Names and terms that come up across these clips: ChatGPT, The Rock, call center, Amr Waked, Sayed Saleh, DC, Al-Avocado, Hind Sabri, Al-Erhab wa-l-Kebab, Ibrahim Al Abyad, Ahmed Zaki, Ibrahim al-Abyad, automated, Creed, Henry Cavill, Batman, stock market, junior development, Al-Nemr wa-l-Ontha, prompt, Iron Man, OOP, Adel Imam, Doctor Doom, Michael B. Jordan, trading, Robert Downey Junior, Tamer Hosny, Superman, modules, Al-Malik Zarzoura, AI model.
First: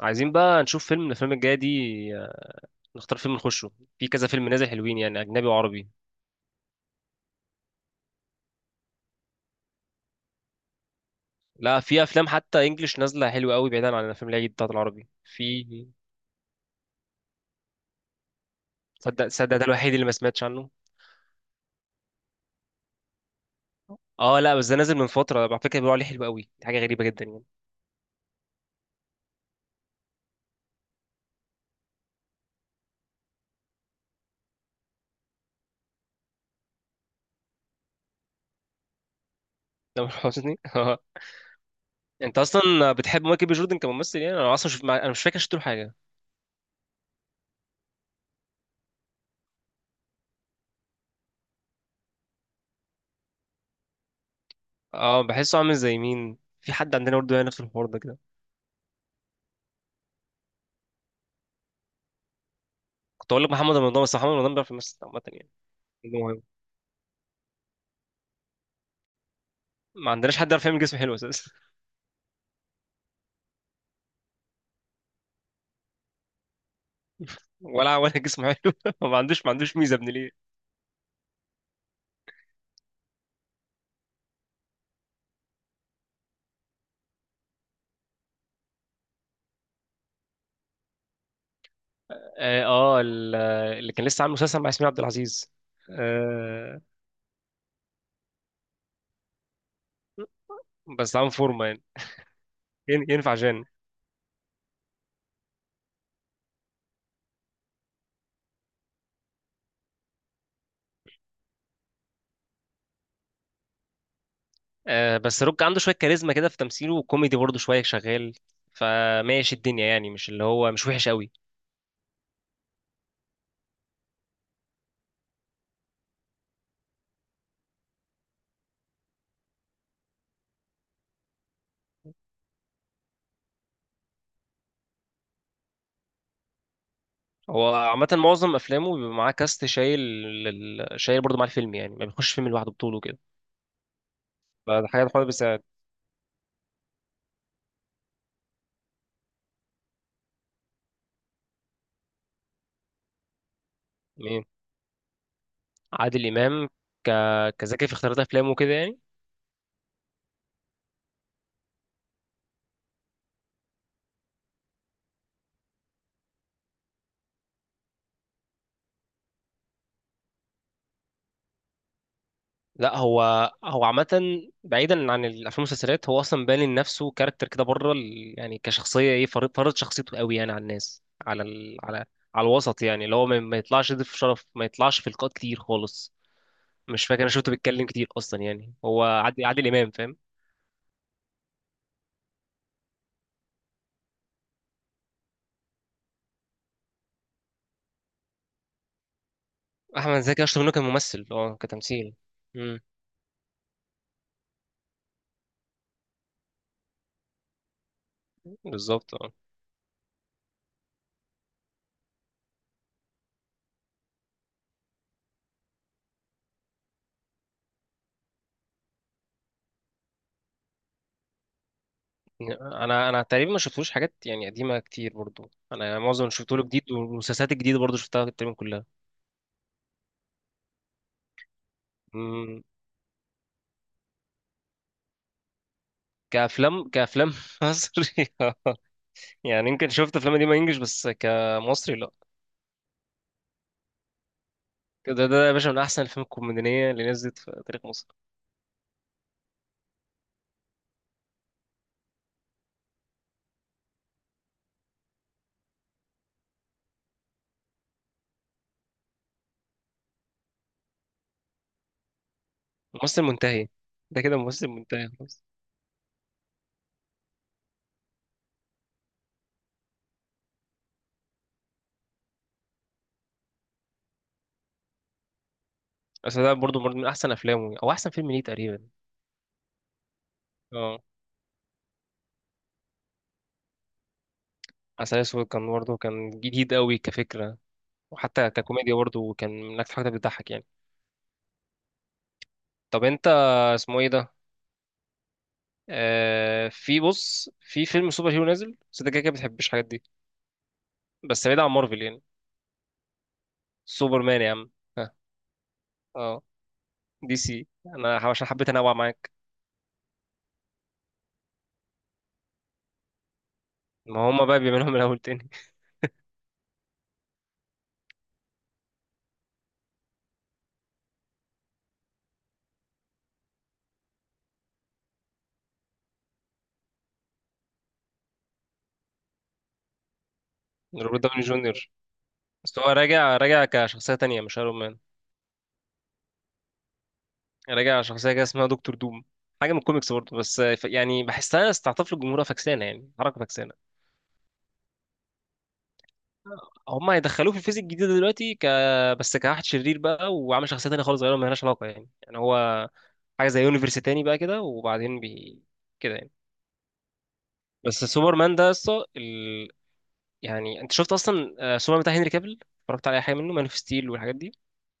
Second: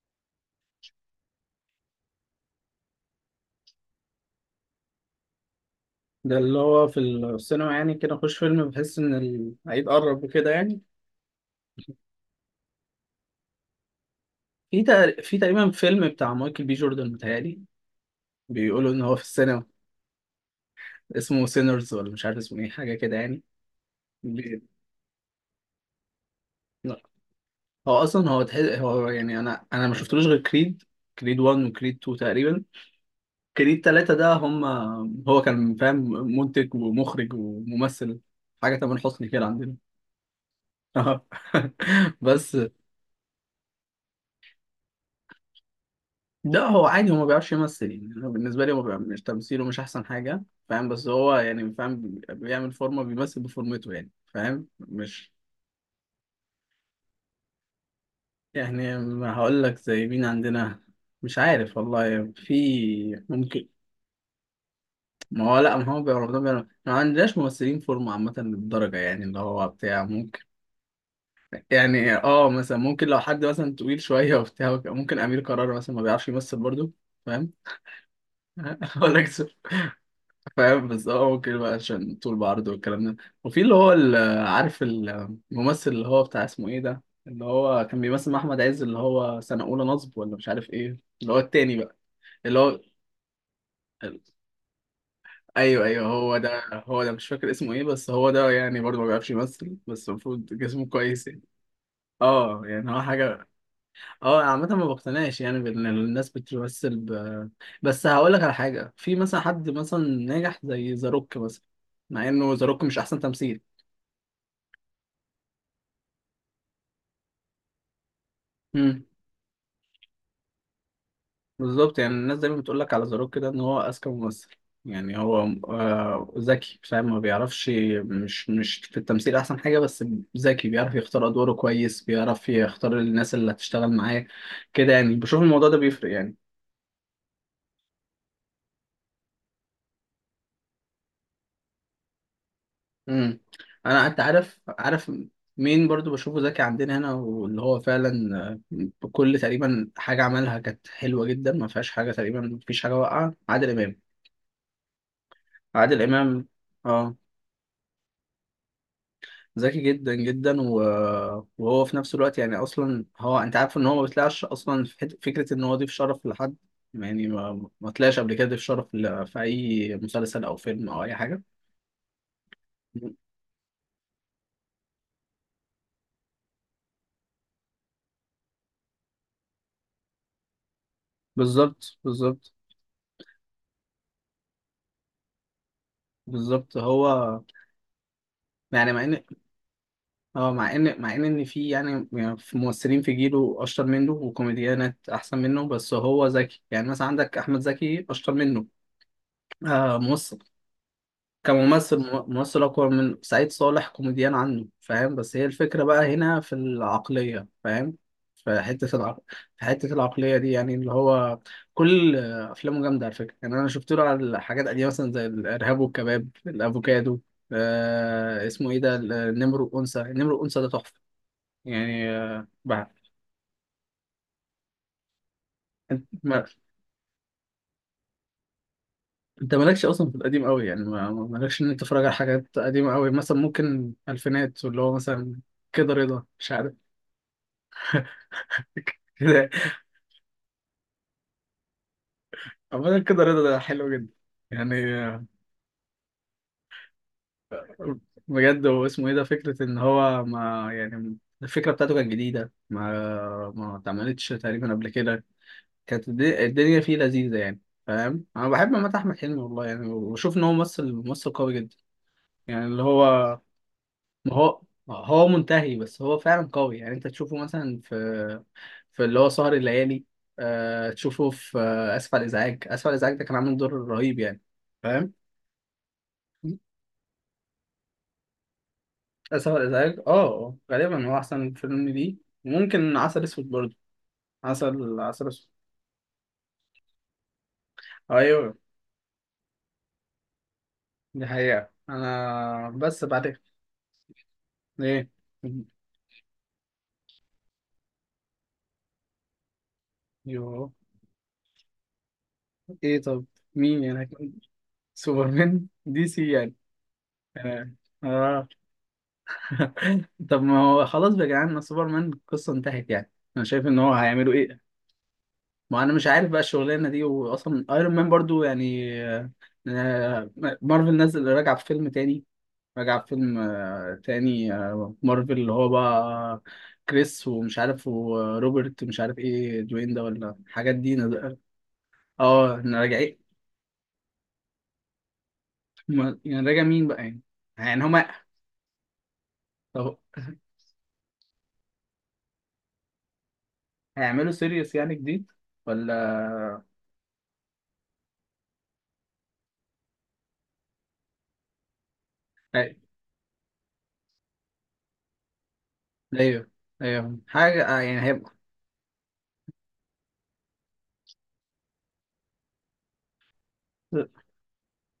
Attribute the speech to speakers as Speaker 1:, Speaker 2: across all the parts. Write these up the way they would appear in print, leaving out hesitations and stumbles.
Speaker 1: عايزين بقى نشوف فيلم من الافلام الجايه دي. آه، نختار فيلم نخشه. في كذا فيلم نازل حلوين، يعني اجنبي وعربي.
Speaker 2: ده اللي هو في السينما يعني كده اخش فيلم بحس ان العيد قرب وكده يعني.
Speaker 1: لا، في افلام حتى انجليش نازله حلوه قوي بعيدا عن الافلام العيد بتاعت
Speaker 2: في
Speaker 1: العربي
Speaker 2: تق- في
Speaker 1: في.
Speaker 2: تقريبا فيلم بتاع مايكل بي جوردن متهيألي بيقولوا ان هو في
Speaker 1: صدق صدق، ده
Speaker 2: السينما،
Speaker 1: الوحيد اللي ما سمعتش عنه.
Speaker 2: اسمه سينرز ولا مش عارف اسمه ايه، حاجه كده يعني.
Speaker 1: اه لا،
Speaker 2: بي-
Speaker 1: بس ده نازل من فتره على فكره، بيقولوا عليه حلو قوي، دي حاجه
Speaker 2: لا.
Speaker 1: غريبه جدا يعني.
Speaker 2: هو اصلا هو تحس هو يعني انا ما شفتلوش غير كريد 1 وكريد 2 تقريبا، كريد 3 ده هم. هو كان فاهم، منتج ومخرج وممثل، حاجه تامر حسني كده عندنا.
Speaker 1: ده مش حسني اه، انت
Speaker 2: بس
Speaker 1: اصلا بتحب مايكل بي جوردن كممثل؟ يعني انا اصلا انا مش فاكر شفت له حاجه.
Speaker 2: لا هو عادي، هو ما بيعرفش يمثل يعني، انا بالنسبه لي هو بيبقى مش تمثيله مش احسن حاجه، فاهم؟ بس هو يعني فاهم، بيعمل فورمه بيمثل بفورمته يعني، فاهم؟
Speaker 1: اه
Speaker 2: مش
Speaker 1: بحسه عامل زي مين، في حد عندنا برضه يعني نفس الحوار ده كده.
Speaker 2: يعني ما هقول لك زي مين عندنا. مش عارف والله، في
Speaker 1: كنت اقول لك
Speaker 2: ممكن.
Speaker 1: محمد رمضان، بس محمد رمضان بيعرف يمثل عامه
Speaker 2: ما
Speaker 1: يعني.
Speaker 2: هو لا، ما هو
Speaker 1: ده
Speaker 2: بيعرف، ده
Speaker 1: مهم،
Speaker 2: بيعرف، ما عندناش ممثلين فورمه عامه للدرجه يعني، اللي هو بتاع
Speaker 1: ما عندناش
Speaker 2: ممكن.
Speaker 1: حد يعرف يعمل جسم حلو اساسا.
Speaker 2: يعني اه، مثلا ممكن لو حد مثلا طويل شويه وبتاع ممكن امير كرارة مثلا ما بيعرفش يمثل برضه، فاهم؟
Speaker 1: ولا جسمه حلو
Speaker 2: هقول
Speaker 1: ما
Speaker 2: لك،
Speaker 1: عندوش ما عندوش ميزه، ابن ليه.
Speaker 2: فاهم؟ بس هو ممكن بقى عشان طول بعرض والكلام ده. وفي اللي هو عارف الممثل اللي هو بتاع، اسمه ايه ده، اللي هو كان بيمثل مع احمد عز، اللي هو سنة اولى نصب، ولا مش عارف ايه اللي هو التاني بقى، اللي
Speaker 1: اه
Speaker 2: هو
Speaker 1: اللي كان
Speaker 2: ال-
Speaker 1: لسه عامل مسلسل مع ياسمين عبد العزيز.
Speaker 2: ايوه ايوه، هو ده.
Speaker 1: آه
Speaker 2: هو ده مش فاكر اسمه ايه، بس هو ده يعني برضه ما بيعرفش يمثل، بس المفروض جسمه
Speaker 1: بس
Speaker 2: كويس
Speaker 1: عامل
Speaker 2: يعني.
Speaker 1: فورمه يعني.
Speaker 2: اه يعني هو
Speaker 1: ينفع
Speaker 2: حاجه.
Speaker 1: جان.
Speaker 2: اه عامه ما بقتنعش يعني بان الناس بتمثل بس هقول لك على حاجه، في مثلا حد مثلا ناجح زي ذا روك مثلا، مع انه ذا روك مش احسن تمثيل.
Speaker 1: آه بس روك عنده شويه كاريزما كده في تمثيله، وكوميدي برضه شويه شغال.
Speaker 2: امم
Speaker 1: فماشي الدنيا يعني، مش اللي هو مش وحش قوي.
Speaker 2: بالظبط. يعني الناس دايما بتقول لك على ذا روك كده ان هو اذكى ممثل، يعني هو ذكي، فاهم؟ ما بيعرفش، مش في التمثيل احسن حاجه، بس ذكي، بيعرف يختار ادواره كويس، بيعرف يختار الناس اللي هتشتغل معاه، كده يعني. بشوف الموضوع ده بيفرق يعني.
Speaker 1: هو عامه معظم افلامه بيبقى معاه كاست شايل، شايل برضه مع الفيلم يعني، ما بيخش فيلم لوحده بطوله كده.
Speaker 2: امم انا انت عارف
Speaker 1: فده حاجه
Speaker 2: عارف
Speaker 1: خالص. بس
Speaker 2: مين برضو بشوفه ذكي عندنا هنا، واللي هو فعلا كل تقريبا حاجه عملها كانت حلوه جدا، ما فيهاش حاجه تقريبا، ما فيش حاجه واقعه، عادل امام.
Speaker 1: مين؟
Speaker 2: عادل
Speaker 1: عادل
Speaker 2: امام،
Speaker 1: امام. ك...
Speaker 2: اه.
Speaker 1: كذكي في اختيارات افلامه كده يعني؟
Speaker 2: ذكي جدا جدا، وهو في نفس الوقت يعني اصلا هو انت عارف ان هو ما بيطلعش اصلا في فكره ان هو ضيف شرف لحد، يعني ما طلعش قبل كده ضيف شرف في اي مسلسل او فيلم او اي حاجه.
Speaker 1: لا، هو عامة، بعيدا عن الافلام والمسلسلات، هو اصلا باني لنفسه كاركتر كده بره يعني كشخصية، ايه، فرض فرض شخصيته قوي يعني على الناس، على
Speaker 2: بالظبط
Speaker 1: على
Speaker 2: بالظبط
Speaker 1: الوسط يعني، اللي هو ما يطلعش يضيف شرف، ما يطلعش في لقاءات كتير خالص.
Speaker 2: بالظبط.
Speaker 1: مش
Speaker 2: هو
Speaker 1: فاكر انا شفته بيتكلم كتير اصلا، يعني
Speaker 2: يعني
Speaker 1: هو
Speaker 2: مع ان
Speaker 1: عادل امام فاهم.
Speaker 2: اه، مع ان مع ان ان في يعني يعني في ممثلين في جيله اشطر منه وكوميديانات احسن منه، بس هو ذكي، يعني مثلا عندك احمد زكي اشطر منه، آه
Speaker 1: احمد
Speaker 2: ممثل.
Speaker 1: زكي اشطر منه كممثل، اه
Speaker 2: كممثل،
Speaker 1: كتمثيل.
Speaker 2: ممثل
Speaker 1: امم
Speaker 2: اقوى من سعيد صالح كوميديان عنه، فاهم؟ بس هي الفكره بقى هنا في العقليه، فاهم؟ في حته
Speaker 1: بالظبط اه.
Speaker 2: في حته العقليه دي يعني، اللي هو كل افلامه جامده على فكره. يعني انا شفت له على حاجات قديمه مثلا زي الارهاب والكباب، الافوكادو، آه، اسمه ايه ده، النمر والانثى. النمر والانثى ده تحفه يعني، بقى.
Speaker 1: انا تقريبا ما شفتوش حاجات يعني قديمه كتير برضو، انا
Speaker 2: انت
Speaker 1: معظم اللي
Speaker 2: ما...
Speaker 1: شفته له جديد، والمسلسلات الجديده برضو شفتها تقريبا
Speaker 2: انت مالكش اصلا في القديم قوي يعني، مالكش ان انت تتفرج على حاجات
Speaker 1: كلها.
Speaker 2: قديمه قوي مثلا، ممكن الفينات، واللي هو مثلا كده رضا، مش عارف
Speaker 1: كأفلام مصري،
Speaker 2: كده.
Speaker 1: يعني يمكن شفت أفلام قديمة إنجلش، بس كمصري لأ.
Speaker 2: عامة كده رضا ده حلو جدا يعني.
Speaker 1: كده ده يا باشا من أحسن الأفلام الكوميدية اللي نزلت في تاريخ مصر.
Speaker 2: بجد، هو اسمه ايه ده، فكرة ان هو ما يعني الفكرة بتاعته كانت جديدة، ما اتعملتش تقريبا قبل كده، كانت الدنيا فيه لذيذة يعني، فاهم؟ انا بحب عامة احمد حلمي والله يعني، وبشوف ان هو ممثل قوي جدا يعني، اللي
Speaker 1: ممثل
Speaker 2: هو
Speaker 1: منتهي، ده
Speaker 2: ما.
Speaker 1: كده
Speaker 2: هو
Speaker 1: ممثل منتهي
Speaker 2: هو
Speaker 1: خلاص.
Speaker 2: منتهي، بس هو فعلا قوي يعني. انت تشوفه مثلا في في اللي هو سهر الليالي، تشوفه في اسف على الازعاج. اسف على الازعاج ده كان عامل دور رهيب يعني، فاهم؟
Speaker 1: بس ده برضه من أحسن أفلامه، أو أحسن فيلم ليه تقريبا.
Speaker 2: آسف على الإزعاج اه،
Speaker 1: اه،
Speaker 2: غالبا هو أحسن فيلم ليه. ممكن عسل أسود برضه، عسل
Speaker 1: عسل
Speaker 2: عسل
Speaker 1: أسود
Speaker 2: أسود.
Speaker 1: كان برضه، كان جديد قوي كفكرة. وحتى
Speaker 2: أيوه.
Speaker 1: ككوميديا برضه كان من أكتر حاجة بتضحك يعني.
Speaker 2: دي حقيقة أنا بس
Speaker 1: طب أنت،
Speaker 2: بعد
Speaker 1: اسمه إيه ده؟
Speaker 2: إيه.
Speaker 1: آه في، بص، في فيلم سوبر هيرو نازل، بس أنت كده كده بتحبش الحاجات دي.
Speaker 2: يو
Speaker 1: بس بعيد عن مارفل يعني.
Speaker 2: إيه طب، مين يعني؟
Speaker 1: سوبر مان يا عم. ها.
Speaker 2: سوبرمان دي سي
Speaker 1: اه،
Speaker 2: يعني.
Speaker 1: دي سي،
Speaker 2: آه،
Speaker 1: انا عشان
Speaker 2: آه.
Speaker 1: حبيت انوع معاك.
Speaker 2: طب ما هو خلاص بقى يا جدعان، ما سوبرمان القصة انتهت يعني، أنا شايف إن هو
Speaker 1: ما
Speaker 2: هيعملوا
Speaker 1: هما
Speaker 2: إيه.
Speaker 1: بقى بيعملوهم من الاول تاني.
Speaker 2: ما أنا مش عارف بقى الشغلانة دي، وأصلا أيرون مان برضه يعني آه، مارفل نزل راجع في فيلم تاني، راجع فيلم تاني مارفل اللي هو بقى كريس ومش عارف، وروبرت مش عارف ايه، دوين ده، ولا الحاجات دي
Speaker 1: روبرت داوني جونيور.
Speaker 2: اه، إن
Speaker 1: بس هو
Speaker 2: راجع ايه.
Speaker 1: راجع، راجع كشخصيه تانية مش ايرون مان.
Speaker 2: يعني راجع مين بقى يعني، يعني
Speaker 1: راجع
Speaker 2: هما.
Speaker 1: شخصيه كده اسمها دكتور دوم، حاجه من
Speaker 2: طب
Speaker 1: الكوميكس برضه، بس يعني بحسها استعطاف للجمهور، فكسانه يعني حركه فكسانه.
Speaker 2: هيعملوا سيريس يعني جديد ولا
Speaker 1: هما هيدخلوه في الفيزيك الجديده دلوقتي بس كواحد شرير بقى، وعامل شخصيه تانية خالص غيره مالهاش علاقه يعني
Speaker 2: هي-
Speaker 1: هو حاجه زي يونيفرس تاني بقى كده، وبعدين كده يعني.
Speaker 2: ايوه ايوه حاجة يعني
Speaker 1: بس
Speaker 2: هيبقى.
Speaker 1: سوبرمان ده يا اسطى، يعني انت شفت اصلا سوبرمان بتاع هنري كابل؟ اتفرجت على اي حاجه منه، مان اوف ستيل والحاجات دي؟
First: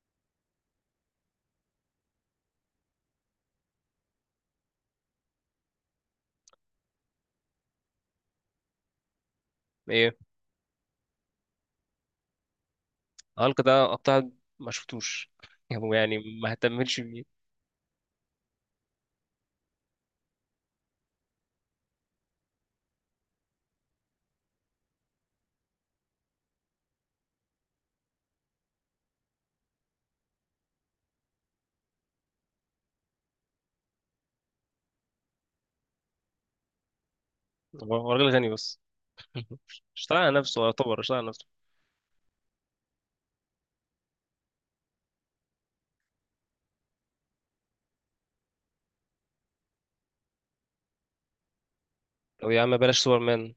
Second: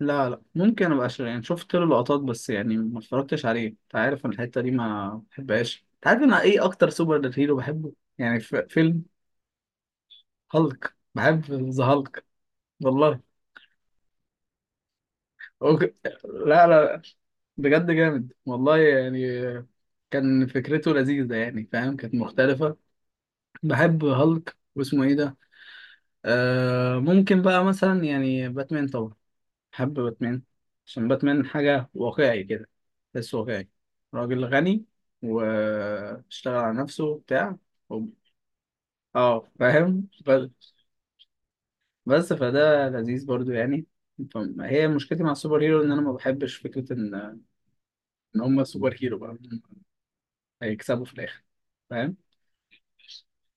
Speaker 2: لا لا، ممكن ابقى يعني شفت له لقطات بس يعني، ما اتفرجتش عليه. انت عارف انا الحتة دي ما بحبهاش. انت عارف انا ايه اكتر سوبر هيرو بحبه؟ يعني في فيلم
Speaker 1: ايه،
Speaker 2: هالك. بحب ذا هالك والله.
Speaker 1: هالك ده قطع، ما شفتوش؟
Speaker 2: أوك...
Speaker 1: هو يعني ما
Speaker 2: لا
Speaker 1: اهتمتش
Speaker 2: لا،
Speaker 1: بيه.
Speaker 2: بجد جامد والله يعني، كان فكرته لذيذة يعني، فاهم؟ كانت مختلفة. بحب هالك واسمه ايه ده، آه ممكن بقى مثلا يعني باتمان طبعا. بحب باتمان عشان باتمان حاجة واقعي كده، بس واقعي، راجل غني واشتغل على نفسه بتاع
Speaker 1: هو
Speaker 2: و...
Speaker 1: هو راجل غني بس.
Speaker 2: اه فاهم.
Speaker 1: اشتغل على نفسه، هو يعتبر اشتغل على نفسه.
Speaker 2: بس فده لذيذ برضو يعني. فهي مشكلتي مع السوبر هيرو ان انا ما بحبش فكره ان ان هم سوبر هيرو بقى هيكسبوا في الاخر، فاهم؟
Speaker 1: طب يا عم بلاش سوبرمان،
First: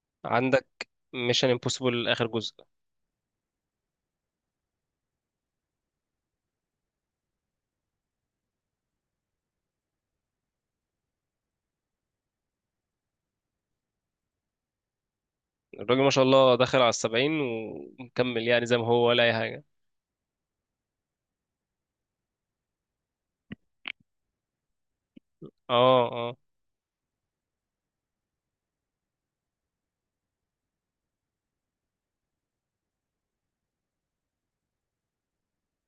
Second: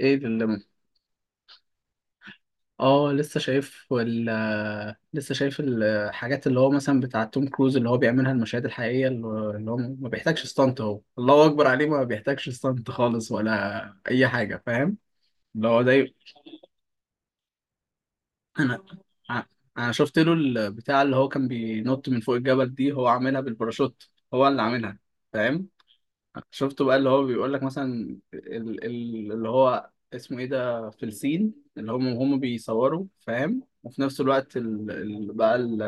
Speaker 2: ايه اللي
Speaker 1: عندك
Speaker 2: ممكن.
Speaker 1: ميشن امبوسيبل اخر جزء.
Speaker 2: اه لسه شايف لسه شايف الحاجات اللي هو مثلا بتاع توم كروز اللي هو بيعملها، المشاهد الحقيقيه، اللي هو اللي هو ما بيحتاجش ستانت، هو الله اكبر عليه، ما بيحتاجش ستانت خالص ولا اي حاجه، فاهم؟ اللي هو
Speaker 1: الراجل ما
Speaker 2: زي
Speaker 1: شاء الله دخل على السبعين ومكمل يعني زي
Speaker 2: انا
Speaker 1: ما هو، ولا اي
Speaker 2: ع-
Speaker 1: حاجه.
Speaker 2: انا شفت له البتاع اللي هو كان بينط من فوق الجبل دي، هو عاملها بالباراشوت، هو اللي عاملها، فاهم؟
Speaker 1: اه آه.
Speaker 2: شفته بقى اللي هو بيقول لك مثلا اللي هو اسمه ايه ده في الصين، اللي هم بيصوروا، فاهم؟ وفي نفس الوقت بقى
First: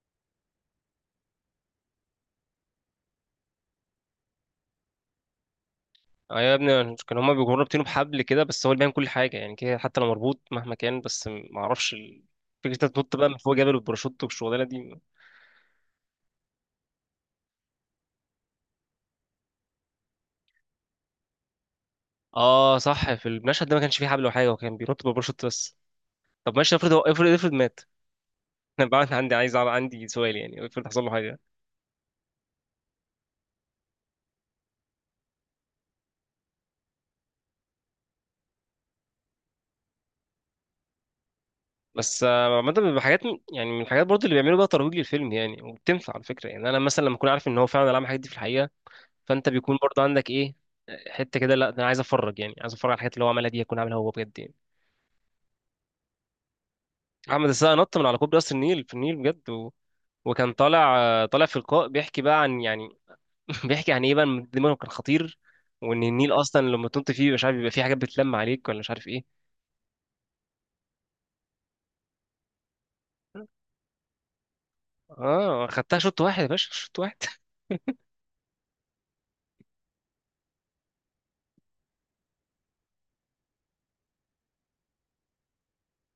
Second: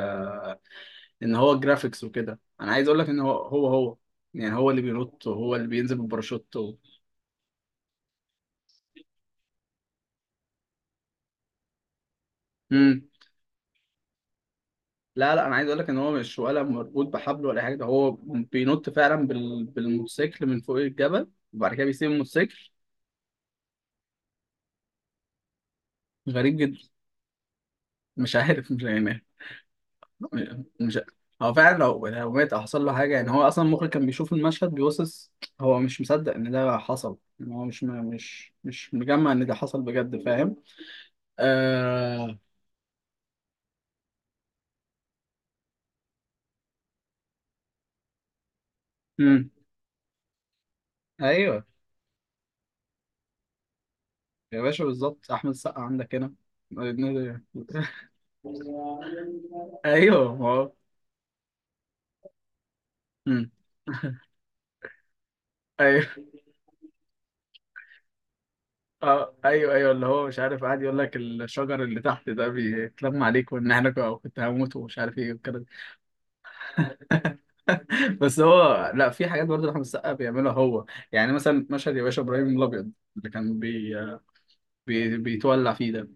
Speaker 2: ان هو جرافيكس وكده، انا عايز اقول لك ان هو يعني هو اللي بينط وهو اللي بينزل
Speaker 1: ايوه يا
Speaker 2: بالباراشوت
Speaker 1: ابني، كان هما بيجروا رابطينه بحبل كده، بس هو اللي بيعمل كل حاجه يعني كده، حتى لو مربوط مهما كان، بس ما اعرفش فكره إنت
Speaker 2: مم.
Speaker 1: تنط بقى من فوق جبل والباراشوت والشغلانه دي.
Speaker 2: لا لا، انا عايز اقول لك ان هو مش ولا مربوط بحبل ولا أي حاجه، ده هو بينط فعلا بالموتوسيكل من فوق الجبل، وبعد كده بيسيب الموتوسيكل.
Speaker 1: اه صح، في المشهد ده ما كانش فيه حبل ولا حاجه، وكان بينط بالباراشوت بس.
Speaker 2: غريب
Speaker 1: طب ماشي،
Speaker 2: جدا.
Speaker 1: افرض هو، افرض مات.
Speaker 2: مش عارف، مش
Speaker 1: انا بقى
Speaker 2: يعني
Speaker 1: عندي، عندي سؤال، يعني افرض
Speaker 2: مش.
Speaker 1: حصل له حاجه.
Speaker 2: هو فعلا لو يعني لو مات او حصل له حاجه يعني، هو اصلا المخرج كان بيشوف المشهد بيبصص، هو مش مصدق ان ده حصل، ان هو مش مجمع ان ده حصل بجد، فاهم؟
Speaker 1: بس
Speaker 2: آه...
Speaker 1: عامه بيبقى حاجات يعني من الحاجات برضه اللي بيعملوا بقى ترويج للفيلم يعني، وبتنفع على فكره، يعني انا مثلا لما اكون عارف ان هو فعلا عمل الحاجات دي في الحقيقه. فانت
Speaker 2: مم.
Speaker 1: بيكون برضه عندك ايه، حته كده،
Speaker 2: ايوه
Speaker 1: لا ده انا عايز اتفرج يعني، عايز اتفرج على الحاجات اللي هو عملها دي، يكون عاملها هو بجد يعني.
Speaker 2: يا باشا بالظبط، احمد السقا عندك هنا.
Speaker 1: احمد السقا نط من على كوبري قصر النيل في النيل بجد، و...
Speaker 2: ايوه ما
Speaker 1: وكان
Speaker 2: هو.
Speaker 1: طالع في لقاء بيحكي بقى عن يعني
Speaker 2: مم.
Speaker 1: بيحكي عن ايه، بقى إن دماغه كان خطير. وان
Speaker 2: ايوه،
Speaker 1: النيل اصلا لما تنط فيه مش عارف، بيبقى فيه حاجات بتلم عليك ولا مش عارف ايه.
Speaker 2: اه ايوه ايوه، اللي هو مش عارف قاعد يقول لك الشجر اللي تحت ده بيتلم عليك، وان احنا كنت هموت ومش عارف ايه والكلام.
Speaker 1: اه خدتها شوط واحد يا باشا، شوط واحد
Speaker 2: بس هو لا، في حاجات برضه احمد السقا بيعملها هو، يعني مثلا مشهد يا باشا ابراهيم الابيض اللي كان بيتولع فيه ده،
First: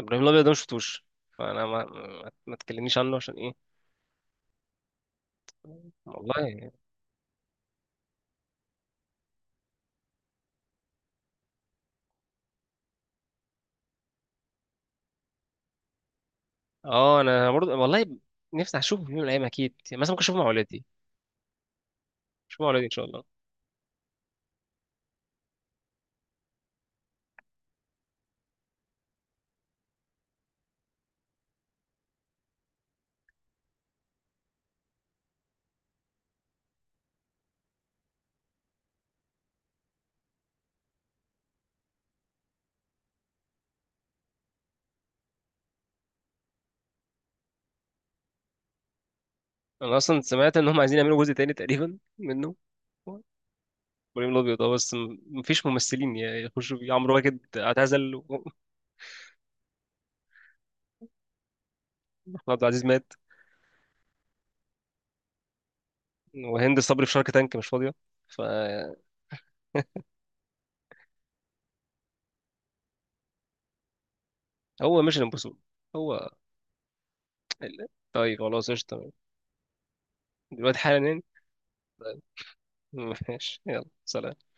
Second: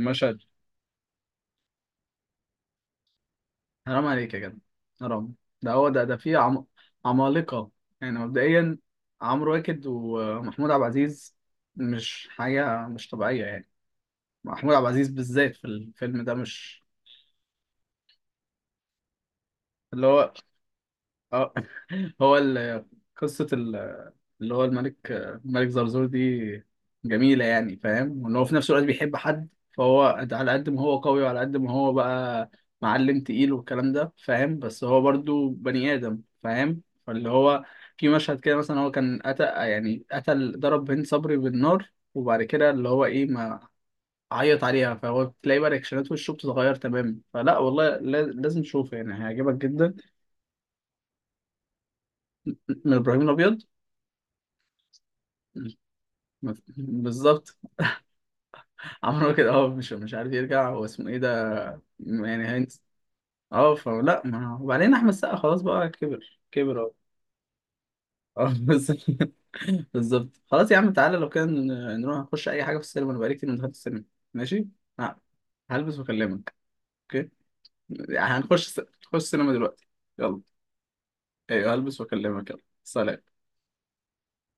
Speaker 1: ابراهيم الابيض ده ما شفتوش، فانا ما تكلمنيش عنه عشان ايه.
Speaker 2: حرام عليك يا جدع، حرام. ده هو ده، ده فيه
Speaker 1: والله.
Speaker 2: عمالقه يعني مبدئيا، عمرو واكد ومحمود عبد العزيز، مش حاجه مش طبيعيه يعني. محمود عبد العزيز بالذات في الفيلم ده مش
Speaker 1: اه، انا برضه والله، نفسي اشوفه في يوم من الايام اكيد، يعني
Speaker 2: اللي
Speaker 1: مثلا ممكن
Speaker 2: هو
Speaker 1: اشوفه مع ولادي.
Speaker 2: آه، هو
Speaker 1: اشوفه مع ولادي ان شاء الله.
Speaker 2: قصه اللي هو الملك، الملك زرزور دي جميلة يعني، فاهم؟ وان هو في نفس الوقت بيحب حد، فهو على قد ما هو قوي وعلى قد ما هو بقى معلم تقيل والكلام ده، فاهم؟ بس هو برضو بني آدم، فاهم؟ فاللي هو في مشهد كده مثلا هو كان قتل يعني قتل، ضرب هند صبري بالنار، وبعد كده اللي هو ايه، ما عيط عليها، فهو تلاقي بقى رياكشنات وشه بتتغير تماما، فلا والله، لازم تشوفه يعني هيعجبك جدا.
Speaker 1: انا اصلا سمعت ان هم عايزين يعملوا جزء تاني تقريبا منه.
Speaker 2: من ابراهيم الابيض
Speaker 1: ابراهيم الابيض، اه بس مفيش ممثلين يعني يخشوا بيه، عمرو واكد
Speaker 2: بالظبط.
Speaker 1: اعتزل
Speaker 2: عمرو كده اه، مش عارف يرجع، هو اسمه ايه ده، يعني
Speaker 1: واحمد عبد
Speaker 2: هينس.
Speaker 1: العزيز مات،
Speaker 2: اه فلا ما، وبعدين احمد السقا خلاص بقى كبر، كبر
Speaker 1: وهند
Speaker 2: اهو.
Speaker 1: صبري في شارك تانك مش فاضيه.
Speaker 2: اه بس.
Speaker 1: فهو
Speaker 2: بالظبط، خلاص يا عم تعالى لو كان، نروح نخش اي حاجه في السينما، انا بقالي كتير ما دخلت السينما. ماشي، ه-
Speaker 1: مش الامبوسيبل.
Speaker 2: هلبس
Speaker 1: هو
Speaker 2: واكلمك. اوكي.
Speaker 1: ال-
Speaker 2: يعني
Speaker 1: طيب
Speaker 2: هنخش
Speaker 1: خلاص
Speaker 2: نخش
Speaker 1: قشطه.
Speaker 2: السينما دلوقتي، يلا.
Speaker 1: دلوقتي حالا يعني؟
Speaker 2: ايوه، هلبس واكلمك، يلا سلام.
Speaker 1: ماشي يلا سلام.